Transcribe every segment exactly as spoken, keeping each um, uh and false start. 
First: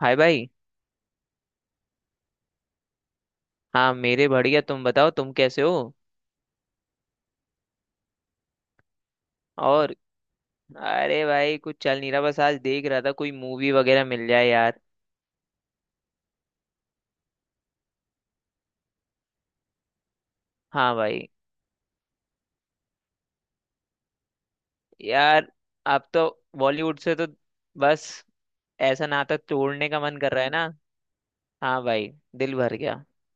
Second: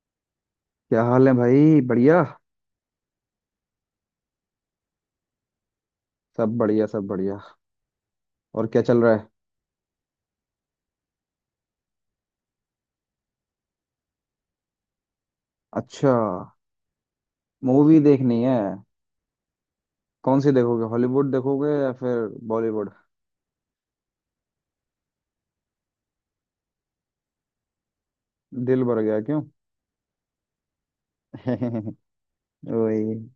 हाय भाई। क्या हाल है भाई? बढ़िया। हाँ मेरे बढ़िया, तुम बताओ तुम कैसे हो। सब बढ़िया, सब बढ़िया। और क्या चल रहा है? और अरे भाई कुछ चल नहीं रहा, बस आज देख रहा था कोई मूवी वगैरह मिल जाए यार। अच्छा, मूवी देखनी है। कौन सी देखोगे, हाँ भाई, हॉलीवुड देखोगे या फिर बॉलीवुड? यार अब तो बॉलीवुड से तो बस दिल भर ऐसा गया नाता क्यों? तोड़ने का मन कर रहा है ना। हाँ भाई, दिल भर गया। वही।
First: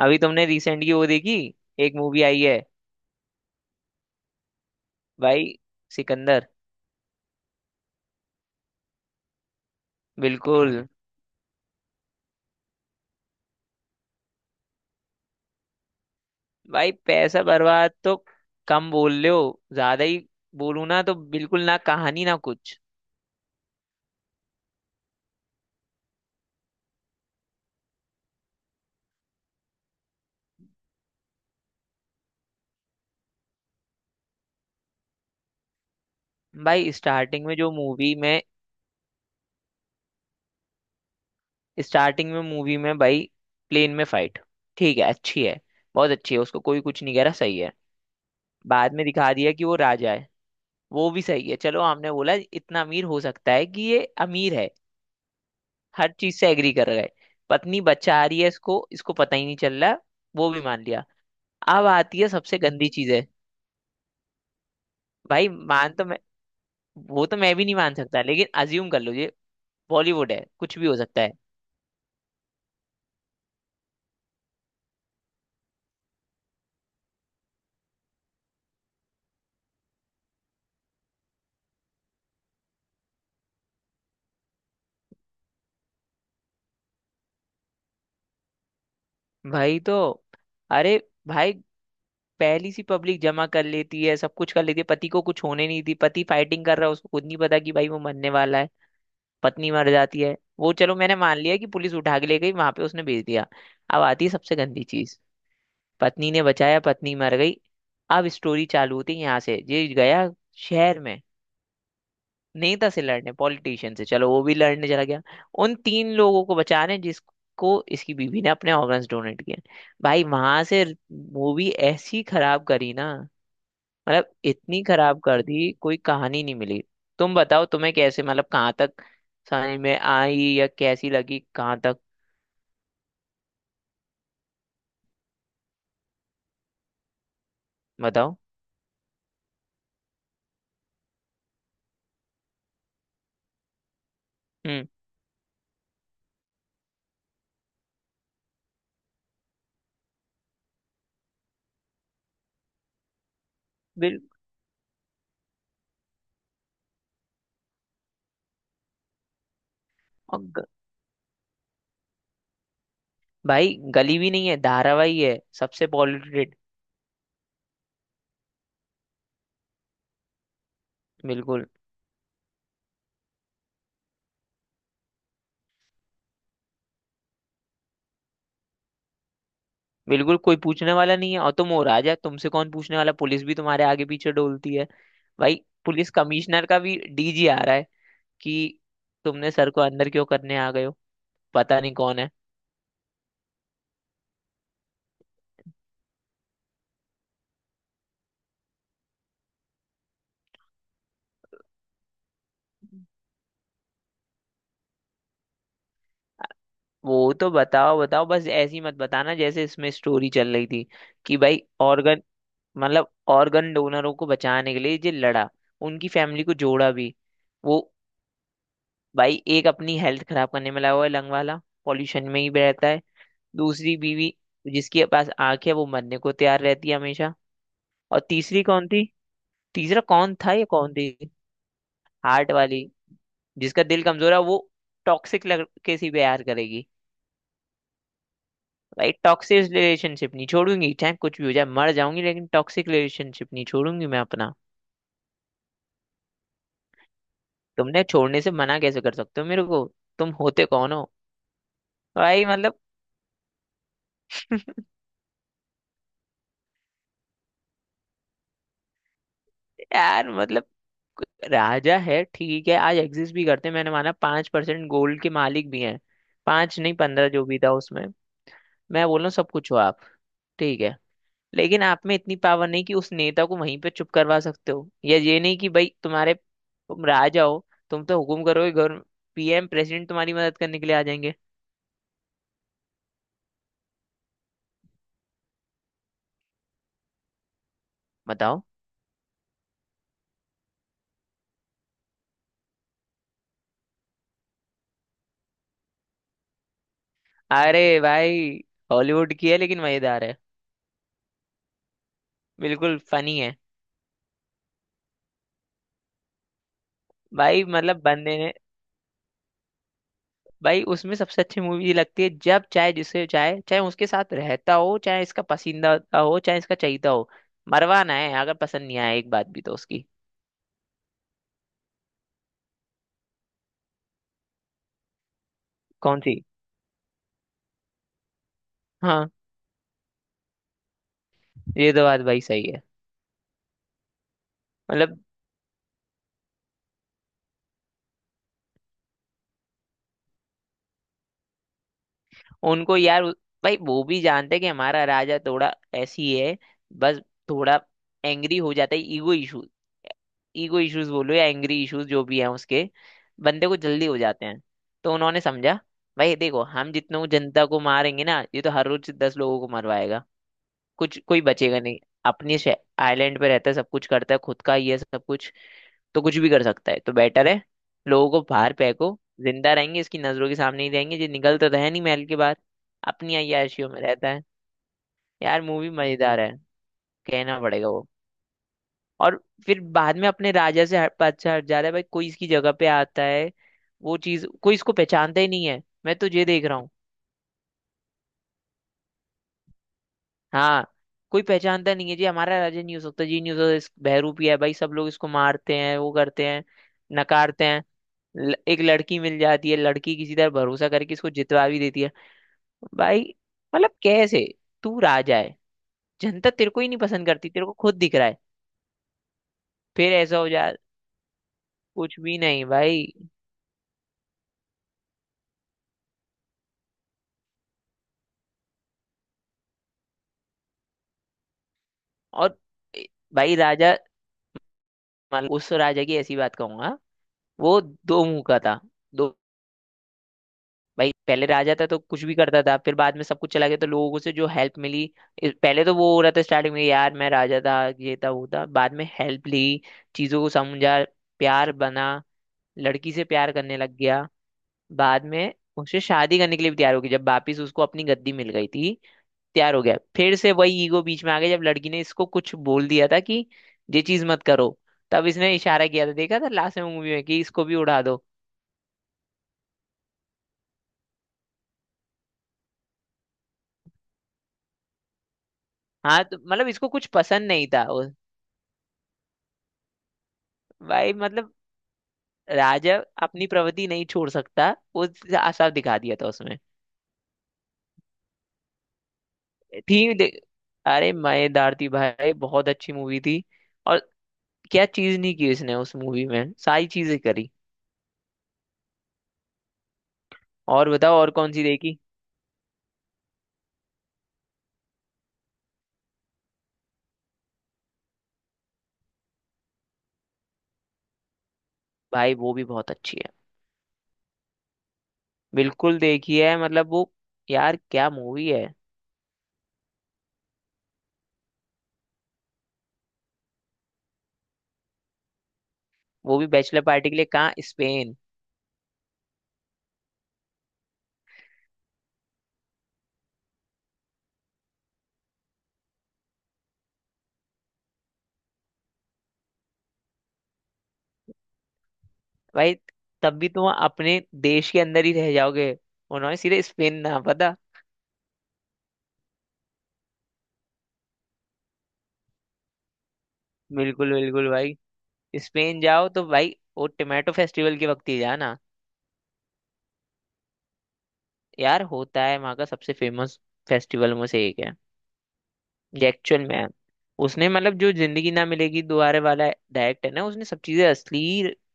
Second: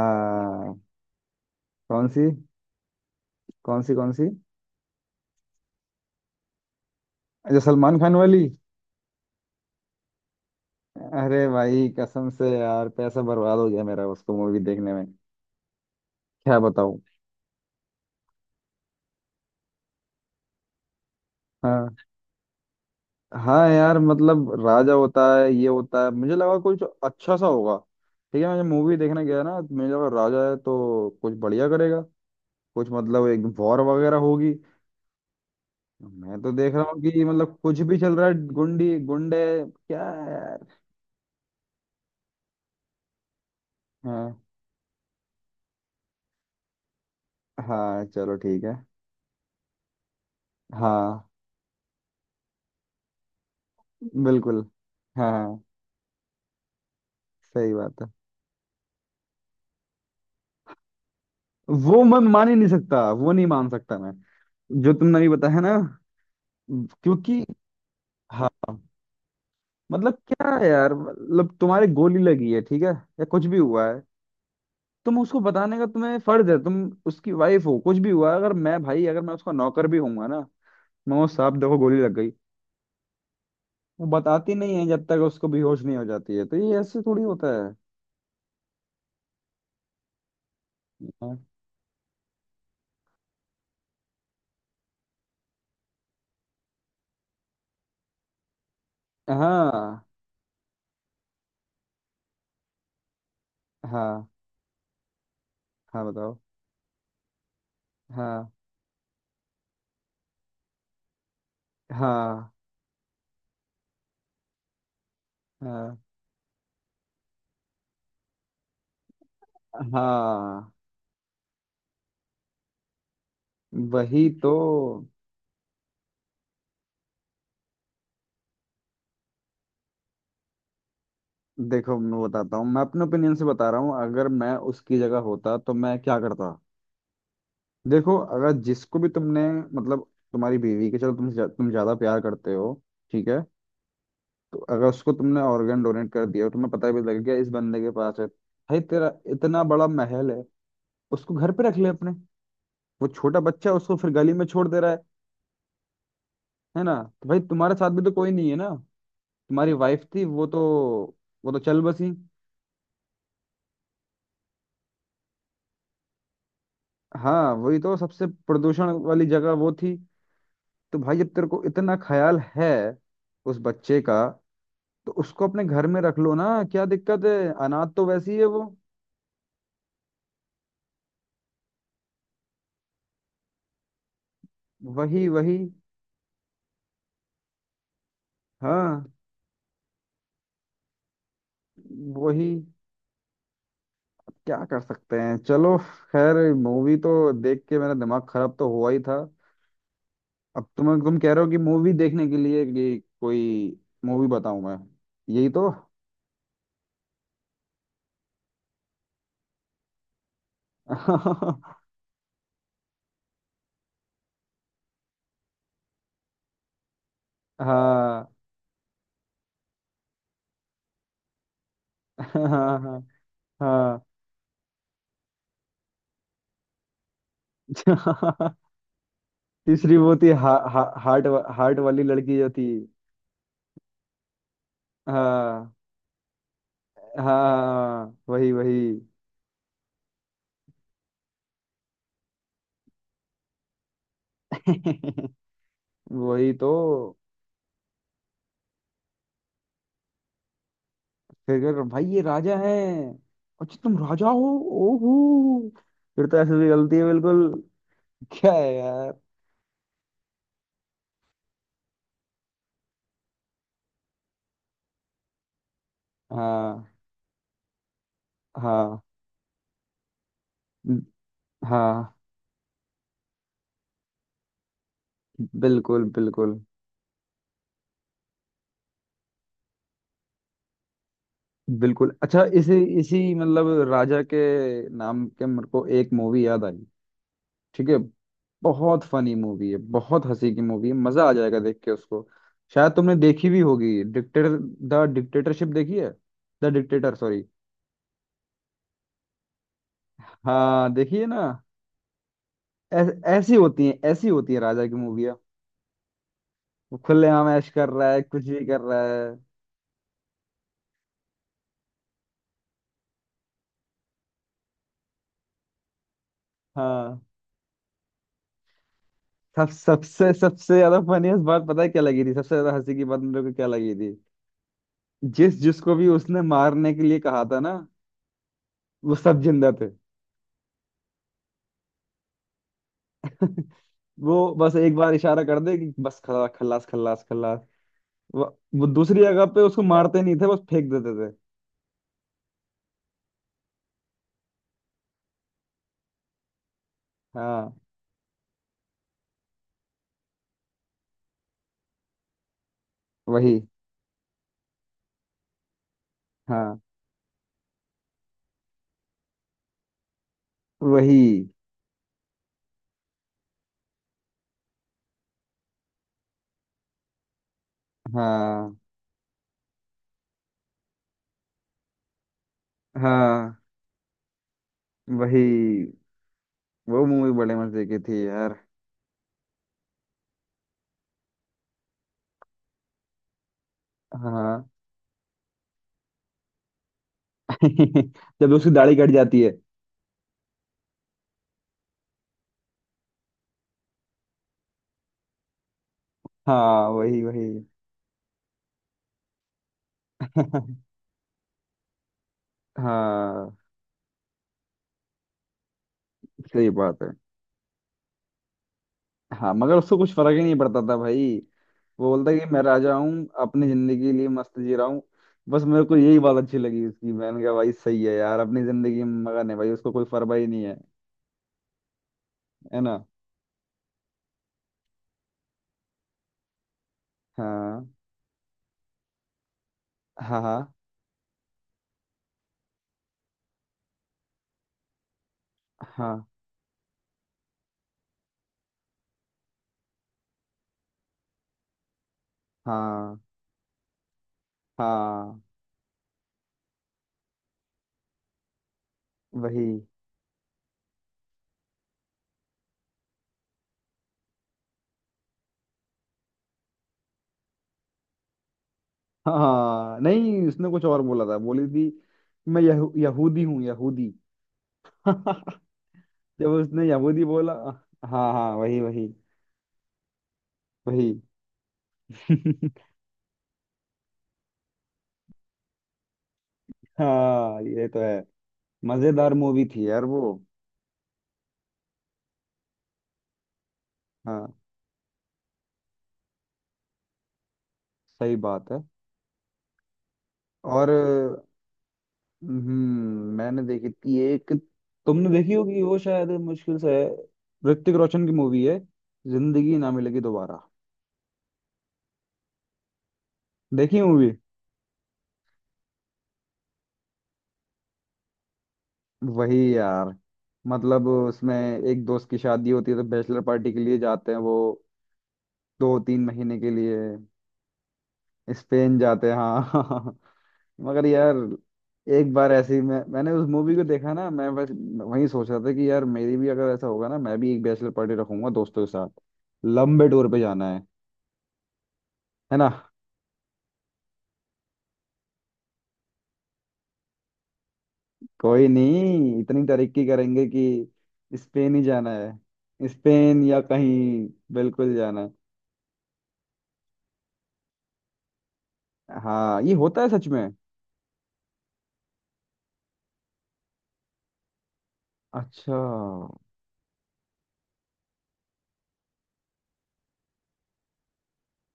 अभी तुमने रिसेंटली वो देखी, एक कौन मूवी सी? आई है कौन सी कौन सी? भाई, सिकंदर। अच्छा, सलमान खान वाली। बिल्कुल। अरे भाई, कसम से यार पैसा बर्बाद हो गया मेरा उसको मूवी देखने में। क्या भाई बताऊं। पैसा बर्बाद तो कम बोल रहे हो, ज्यादा ही बोलूं ना तो बिल्कुल, ना कहानी ना कुछ। हाँ यार, मतलब राजा होता है ये होता है, मुझे लगा कुछ अच्छा सा होगा। ठीक है, मैं जब मूवी देखने गया ना तो मुझे लगा राजा है तो कुछ बढ़िया करेगा। कुछ मतलब एक वॉर वगैरह होगी। मैं तो देख रहा भाई हूँ कि स्टार्टिंग में मतलब जो कुछ भी मूवी चल रहा है, में, गुंडी गुंडे क्या है यार। स्टार्टिंग में मूवी में भाई प्लेन में हाँ। फाइट, ठीक है अच्छी है, बहुत अच्छी है, उसको कोई कुछ नहीं कह रहा, सही है। हाँ, चलो ठीक है। बाद में दिखा दिया कि वो राजा है, वो भी हाँ। सही है, चलो हमने बोला इतना अमीर हो सकता है, कि ये अमीर बिल्कुल। है, हाँ हाँ, हर चीज से एग्री कर गए। सही पत्नी बात है। बच्चा आ रही है, इसको इसको पता ही नहीं चल रहा, वो भी मान लिया। अब वो मैं आती है मान ही सबसे नहीं गंदी सकता, चीज है। वो नहीं मान सकता मैं। जो तुमने अभी भाई बताया ना, मान तो मैं, वो तो क्योंकि मैं भी नहीं मान सकता लेकिन हाँ। अज्यूम कर लो, ये मतलब बॉलीवुड है क्या है कुछ भी यार? हो सकता है। मतलब तुम्हारे गोली लगी है, ठीक है, या कुछ भी हुआ है, तुम उसको बताने का तुम्हें फर्ज है। तुम उसकी वाइफ हो, कुछ भी हुआ है, अगर मैं भाई, अगर मैं उसका नौकर भी हूंगा ना, मैं वो साहब देखो गोली लग गई। वो बताती नहीं है जब तक उसको बेहोश नहीं हो जाती है, तो ये ऐसे थोड़ी होता है। भाई तो अरे हाँ। भाई पहली सी पब्लिक जमा कर लेती है, सब कुछ कर लेती है, पति को कुछ होने नहीं दी, पति फाइटिंग कर रहा है, उसको खुद नहीं पता कि भाई वो मरने वाला है। पत्नी मर हाँ। जाती है, वो चलो मैंने मान लिया कि पुलिस उठा के ले गई, वहां पे उसने भेज दिया। अब आती हाँ। है सबसे गंदी चीज। हाँ, पत्नी बताओ। ने बचाया, पत्नी मर गई। अब हाँ। स्टोरी चालू होती है यहाँ से, ये गया शहर में हाँ। नेता से लड़ने, पॉलिटिशियन से, चलो वो भी लड़ने चला गया। उन हाँ। तीन लोगों को बचाने जिसको इसकी बीवी ने अपने ऑर्गन्स डोनेट किए। भाई वहां हाँ। से मूवी ऐसी खराब करी ना, वही मतलब तो। इतनी खराब कर दी, कोई कहानी नहीं मिली। तुम बताओ तुम्हें कैसे, मतलब कहाँ तक समझ में आई या कैसी लगी, कहाँ देखो, तक? मैं बताता हूँ, मैं अपने ओपिनियन से बता रहा हूँ। अगर मैं उसकी जगह होता तो मैं क्या करता। देखो, बताओ। अगर जिसको भी तुमने, मतलब तुम्हारी बीवी के, चलो तुम ज्या- तुम ज्यादा प्यार करते हो, ठीक है। तो अगर हम्म। उसको तुमने ऑर्गन डोनेट कर दिया और तुम्हें पता भी लग गया इस बंदे के पास है, भाई तेरा इतना बड़ा महल है, उसको घर पे रख ले अपने। वो छोटा बच्चा है, उसको फिर बिल गली में छोड़ दे रहा है है ना। तो भाई तुम्हारे साथ भी तो कोई नहीं है ना, तुम्हारी वाइफ थी, और वो तो, ग, वो तो चल बसी। भाई गली भी नहीं है, धारावाही है सबसे पॉल्यूटेड। हाँ वही तो, सबसे प्रदूषण वाली जगह वो थी। तो भाई जब तेरे को बिल्कुल, इतना ख्याल है उस बच्चे का, तो उसको अपने घर में रख लो ना, क्या दिक्कत है। अनाथ तो वैसी है वो। बिल्कुल कोई पूछने वाला नहीं है, और तुम हो राजा, तुमसे कौन पूछने वाला, पुलिस भी तुम्हारे आगे पीछे डोलती है। वही वही। भाई पुलिस कमिश्नर का भी डीजी आ रहा है कि हाँ तुमने सर को अंदर क्यों करने आ गए हो, पता नहीं कौन है। वही। क्या कर सकते हैं, चलो। खैर, मूवी तो देख के मेरा दिमाग खराब तो हुआ ही था। अब तुम तुम कह रहे हो कि मूवी देखने के लिए कि कोई मूवी बताऊं मैं। यही तो वो तो बताओ, बताओ, बस ऐसी मत बताना जैसे इसमें स्टोरी चल रही थी कि भाई हाँ। ऑर्गन, मतलब ऑर्गन डोनरों को बचाने के लिए जो लड़ा, उनकी फैमिली को जोड़ा भी वो। भाई एक अपनी हेल्थ खराब करने में लगा हुआ है, लंग वाला पॉल्यूशन में ही रहता है। हाँ। हाँ। दूसरी हाँ। बीवी जिसके पास आंख है वो मरने को तैयार रहती है हमेशा। और तीसरी कौन थी? तीसरी तीसरा वो थी, कौन हा, था या हा, कौन थी? हार्ट वा- हार्ट वाली लड़की जो हार्ट थी। वाली, जिसका दिल कमजोर है, वो टॉक्सिक हाँ लड़के से प्यार करेगी। हाँ, हाँ, वही वही। भाई टॉक्सिक रिलेशनशिप नहीं छोड़ूंगी, चाहे कुछ भी हो जाए, मर जाऊंगी लेकिन टॉक्सिक रिलेशनशिप नहीं छोड़ूंगी मैं अपना। वही तो। तुमने छोड़ने से मना कैसे कर सकते हो मेरे को, तुम होते कौन हो? फिर कह, भाई ये भाई राजा है, मतलब। अच्छा तुम राजा हो। ओहो, फिर तो ऐसे भी गलती है बिल्कुल। क्या है यार। यार मतलब राजा है ठीक है, आज एग्जिस्ट भी करते हैं, मैंने माना पांच परसेंट गोल्ड के मालिक भी हैं, पांच हाँ। नहीं पंद्रह जो भी था उसमें। हाँ। मैं बोल रहा हूँ सब कुछ हो आप, ठीक है, लेकिन आप में हाँ। इतनी पावर नहीं कि उस नेता को वहीं पे चुप करवा सकते हो, या ये नहीं कि भाई बिल्कुल तुम्हारे बिल्कुल तुम राजा हो, तुम तो हुकुम करोगे गवर्न, पीएम प्रेसिडेंट तुम्हारी मदद करने के लिए आ जाएंगे। बिल्कुल। अच्छा, इसी इसी मतलब राजा के नाम के मेरे को एक मूवी याद आई। ठीक है, बताओ। बहुत फनी मूवी है, बहुत हंसी की मूवी है, मजा आ जाएगा देख के उसको। शायद तुमने देखी भी होगी, डिक्टेटर, द डिक्टेटरशिप देखी है, द डिक्टेटर सॉरी। अरे भाई हॉलीवुड की है लेकिन मजेदार है, हाँ, देखिए ना। बिल्कुल ऐस- फनी ऐसी है। होती है, ऐसी होती है राजा की मूवियाँ। वो खुलेआम भाई ऐश कर मतलब रहा है, बंदे कुछ ने, भी कर रहा है। भाई उसमें सबसे अच्छी मूवी लगती है, जब चाहे जिसे चाहे, चाहे उसके साथ रहता हो, चाहे इसका पसंदीदा हो, चाहे इसका चहेता हाँ। हो, मरवाना है अगर पसंद नहीं आया एक बात भी सब तो उसकी। सबसे सबसे ज्यादा फनीस्ट बात पता है क्या लगी थी, सबसे ज्यादा हंसी की बात मेरे को क्या लगी थी। जिस जिसको भी कौन सी? उसने मारने के लिए कहा था ना, वो हाँ सब जिंदा थे। ये तो बात भाई सही है। वो बस एक बार मतलब इशारा कर दे कि बस खला, खल्लास, खल्लास, खल्लास। वो, वो दूसरी जगह पे उसको मारते नहीं थे, बस फेंक देते थे। उनको यार उ- भाई वो भी जानते हैं कि हमारा राजा थोड़ा ऐसी है, बस हाँ थोड़ा एंग्री हो जाता है, ईगो इशू, ईगो इश्यूज बोलो या एंग्री इश्यूज, जो भी है उसके वही। बंदे को जल्दी हो जाते हैं। तो उन्होंने समझा भाई देखो हाँ हम जितनों जनता को मारेंगे ना, ये तो हर रोज दस लोगों को मरवाएगा, कुछ वही। कोई बचेगा नहीं। अपनी आइलैंड पे रहता है, सब कुछ करता है, खुद का ही है सब कुछ, तो कुछ भी कर सकता है, तो बेटर है लोगों को बाहर हाँ। फेंको, जिंदा रहेंगे इसकी नजरों के सामने ही रहेंगे, ये निकलता तो है नहीं महल के बाहर, अपनी हाँ अय्याशियों में रहता है। यार मूवी वही। मजेदार है, वो मूवी बड़े कहना मजे पड़ेगा की वो। थी यार। और फिर बाद में अपने राजा से हट अच्छा हट जा रहा है भाई, कोई इसकी जगह पे आता है वो चीज, हाँ। कोई इसको पहचानता ही नहीं है, मैं तो ये देख रहा हूँ। जब उसकी दाढ़ी कट जाती है। हाँ कोई पहचानता नहीं है, जी हमारा राजा नहीं हो सकता, जी नहीं हो सकता, इस बहरूपी है भाई, सब लोग इसको मारते हैं वो करते हैं, हाँ वही वही। नकारते हैं। ल- एक लड़की मिल जाती है, लड़की किसी तरह भरोसा करके इसको जितवा भी देती है। भाई हाँ, मतलब कैसे, तू राजा है, जनता सही तेरे को ही नहीं बात है। पसंद करती, तेरे को खुद दिख रहा है, हाँ, मगर उसको कुछ फिर फर्क ऐसा ही हो नहीं जा, पड़ता था भाई। वो कुछ बोलता भी है कि मैं नहीं राजा भाई। हूँ, अपनी जिंदगी के लिए मस्त जी रहा हूँ। बस मेरे को यही बात अच्छी लगी उसकी, मैंने कहा भाई सही है यार, अपनी जिंदगी में मगन है भाई, उसको कोई परवाह ही नहीं है, और है ना। ए- भाई राजा, मतलब उस राजा की ऐसी बात कहूंगा, वो हाँ। दो मुंह का था, दो। हाँ। हाँ। भाई पहले राजा था तो कुछ भी करता था, फिर बाद में सब कुछ चला गया तो लोगों से जो हेल्प मिली, इस- पहले तो वो हो हाँ। रहा था स्टार्टिंग में, यार मैं राजा था, ये था वो था, बाद में हेल्प ली, चीजों को समझा, प्यार बना, लड़की हाँ। से प्यार करने लग गया, बाद हाँ में उससे शादी करने के लिए भी तैयार हो गई जब वापिस उसको अपनी गद्दी मिल गई थी, वही। तैयार हो गया फिर से वही ईगो बीच में आ गया, जब लड़की ने इसको कुछ बोल दिया था कि ये चीज मत करो, तब इसने इशारा किया था, देखा था लास्ट में मूवी में, कि इसको भी उड़ा दो। हाँ नहीं, उसने कुछ और बोला था, बोली थी कि मैं यहू, यहूदी हूँ, यहूदी। हाँ तो जब मतलब उसने इसको कुछ यहूदी पसंद बोला। नहीं था उस- हाँ हाँ वही वही। भाई वही। मतलब राजा अपनी प्रवृत्ति नहीं छोड़ सकता, वो साफ दिखा दिया था उसमें। हाँ ये तो है। मजेदार मूवी थी यार थी वो। दे- अरे मजेदार थी भाई, बहुत अच्छी मूवी थी। और हाँ, क्या चीज नहीं की इसने उस मूवी में, सारी चीजें करी। सही बात है। और और, बताओ, और कौन सी देखी? हम्म, मैंने देखी थी एक। तुमने देखी होगी, वो शायद मुश्किल से है, ऋतिक रोशन की मूवी है, जिंदगी ना मिलेगी दोबारा। भाई वो भी बहुत अच्छी है, देखी मूवी? बिल्कुल देखी है, मतलब वो, यार क्या मूवी है। वही यार। मतलब उसमें एक दोस्त की शादी होती है तो बैचलर पार्टी के लिए जाते हैं वो दो तीन वो भी महीने के बैचलर लिए, पार्टी के लिए कहाँ, स्पेन। स्पेन जाते हैं हाँ। मगर यार, एक बार ऐसी मैं, मैंने उस मूवी को देखा ना, मैं बस वही सोच रहा था कि यार मेरी भी अगर ऐसा होगा ना, मैं भी एक बैचलर पार्टी रखूंगा दोस्तों के साथ, लंबे टूर पे जाना है है ना। भाई तब भी तुम अपने देश के अंदर ही रह जाओगे, उन्होंने सीधे स्पेन ना पता। कोई नहीं, इतनी तरक्की करेंगे कि स्पेन ही जाना है, स्पेन या बिल्कुल कहीं। बिल्कुल भाई, बिल्कुल जाना है। स्पेन जाओ तो भाई वो टोमेटो फेस्टिवल के वक्त ही जाना। हाँ ये होता है सच में। यार होता है वहाँ का सबसे फेमस फेस्टिवल में से एक है, अच्छा। ये एक्चुअल में है। उसने मतलब जो जिंदगी ना मिलेगी दोबारा वाला डायरेक्ट है ना, उसने सब चीजें असली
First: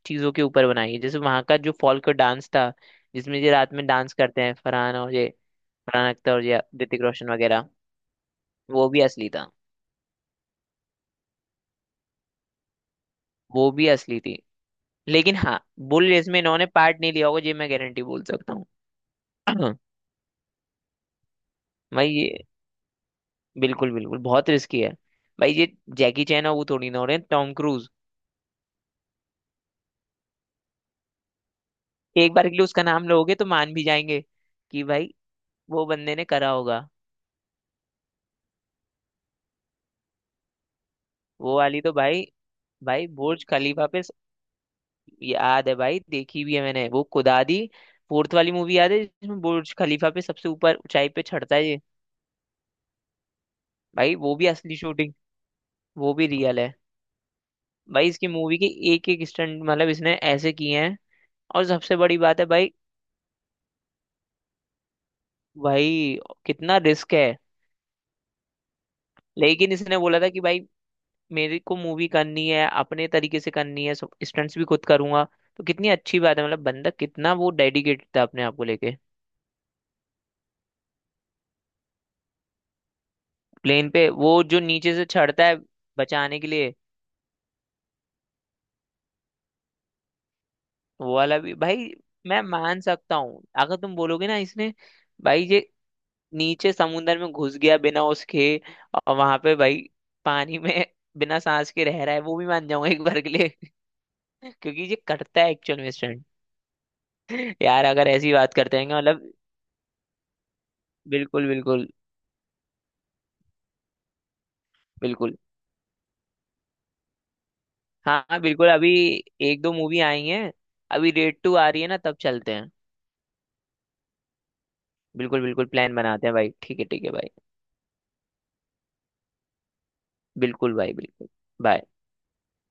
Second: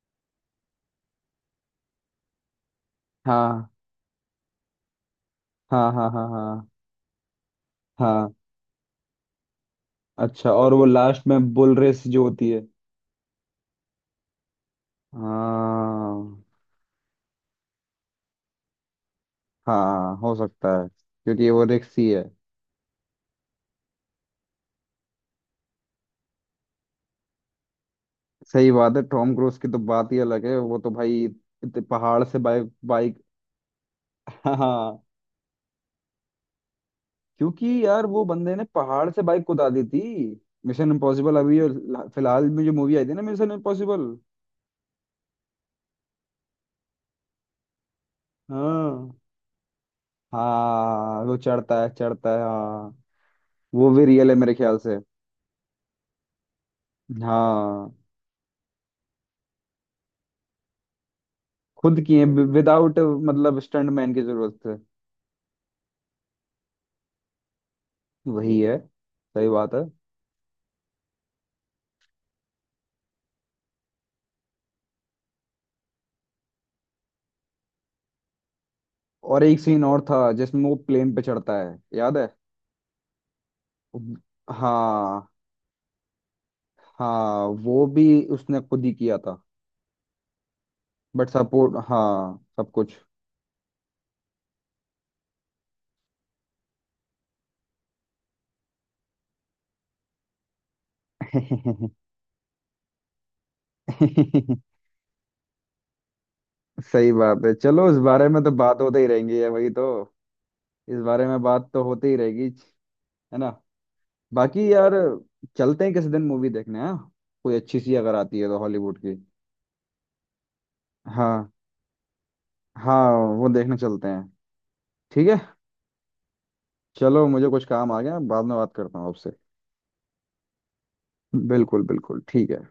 चीजों के ऊपर बनाई है, जैसे वहाँ का जो फॉल्क डांस था जिसमें ये हाँ। रात में डांस करते हैं फरहान और ये, हाँ। हाँ। फरहान हाँ। अख्तर और ये हाँ। ऋतिक रोशन वगैरह, हाँ। वो भी असली था। अच्छा, और वो लास्ट में बुल रेस जो होती है। वो भी असली थी लेकिन हाँ, बुल रेस हाँ। में इन्होंने पार्ट नहीं लिया होगा, ये मैं गारंटी बोल सकता हूँ। हाँ हो सकता है, क्योंकि वो रिक्स ही भाई है। ये बिल्कुल बिल्कुल, बहुत रिस्की है। भाई ये जैकी चैन और वो थोड़ी ना हो रहे हैं, टॉम क्रूज सही बात है, टॉम क्रूज की तो बात ही अलग है, वो तो भाई इतने पहाड़ एक से बार के लिए बाइक उसका नाम बाइक लोगे तो मान भी जाएंगे हाँ कि हाँ, भाई वो बंदे ने करा होगा। क्योंकि यार वो बंदे ने पहाड़ से बाइक कुदा दी थी। मिशन इम्पॉसिबल, वो अभी वाली तो जो- भाई, फिलहाल में जो मूवी आई भाई थी ना, बुर्ज मिशन खलीफा पे इम्पॉसिबल। स- याद है भाई, देखी भी है मैंने वो कुदादी, फोर्थ वाली मूवी, याद है हाँ। जिसमें बुर्ज खलीफा पे सबसे ऊपर ऊंचाई पे हाँ वो चढ़ता है ये। चढ़ता है, चढ़ता है हाँ। वो भी भाई रियल है वो भी मेरे असली ख्याल से। शूटिंग, वो भी रियल है। हाँ। भाई इसकी मूवी के एक एक स्टंट, मतलब इसने ऐसे किए हैं, और सबसे खुद बड़ी किए बात है भाई, विदाउट, मतलब स्टंटमैन की जरूरत है। भाई कितना रिस्क है। वही है, सही लेकिन बात है। इसने बोला था कि भाई मेरे को मूवी करनी है अपने तरीके से करनी है, सब स्टंट्स भी खुद करूंगा। तो कितनी अच्छी बात है, मतलब बंदा कितना वो डेडिकेटेड था अपने आप को लेके। और एक सीन और था जिसमें वो प्लेन पे चढ़ता है, याद है। प्लेन पे वो जो नीचे से हाँ। चढ़ता है बचाने के लिए, हाँ वो भी उसने खुद ही किया था। वो बट वाला भी सपोर्ट भाई मैं हाँ सब मान कुछ। सकता हूँ अगर तुम बोलोगे ना इसने। भाई ये नीचे समुंदर में घुस गया बिना उसके, और वहां पे भाई पानी में बिना सांस के रह रहा है, वो भी मान जाऊंगा एक बार के लिए। क्योंकि ये करता है एक्चुअल में स्टंट। सही बात है, यार चलो इस अगर बारे ऐसी में तो बात करते बात हैं होते ही मतलब, रहेंगी, है वही तो। इस बारे में बिल्कुल बात तो बिल्कुल होती ही रहेगी, है ना। बाकी यार, बिल्कुल। चलते हैं किसी दिन मूवी देखने, हाँ, कोई अच्छी सी अगर हाँ आती हाँ, है तो बिल्कुल, अभी हॉलीवुड की। एक दो मूवी आई हैं, अभी रेड हाँ। टू आ रही है ना तब चलते हैं। हाँ, वो देखने चलते हैं। ठीक बिल्कुल है, बिल्कुल, प्लान बनाते हैं भाई, ठीक है, ठीक है चलो भाई। मुझे कुछ काम आ गया, बाद में बात करता हूँ आपसे। बिल्कुल भाई बिल्कुल। बिल्कुल बाय। बिल्कुल, ठीक है।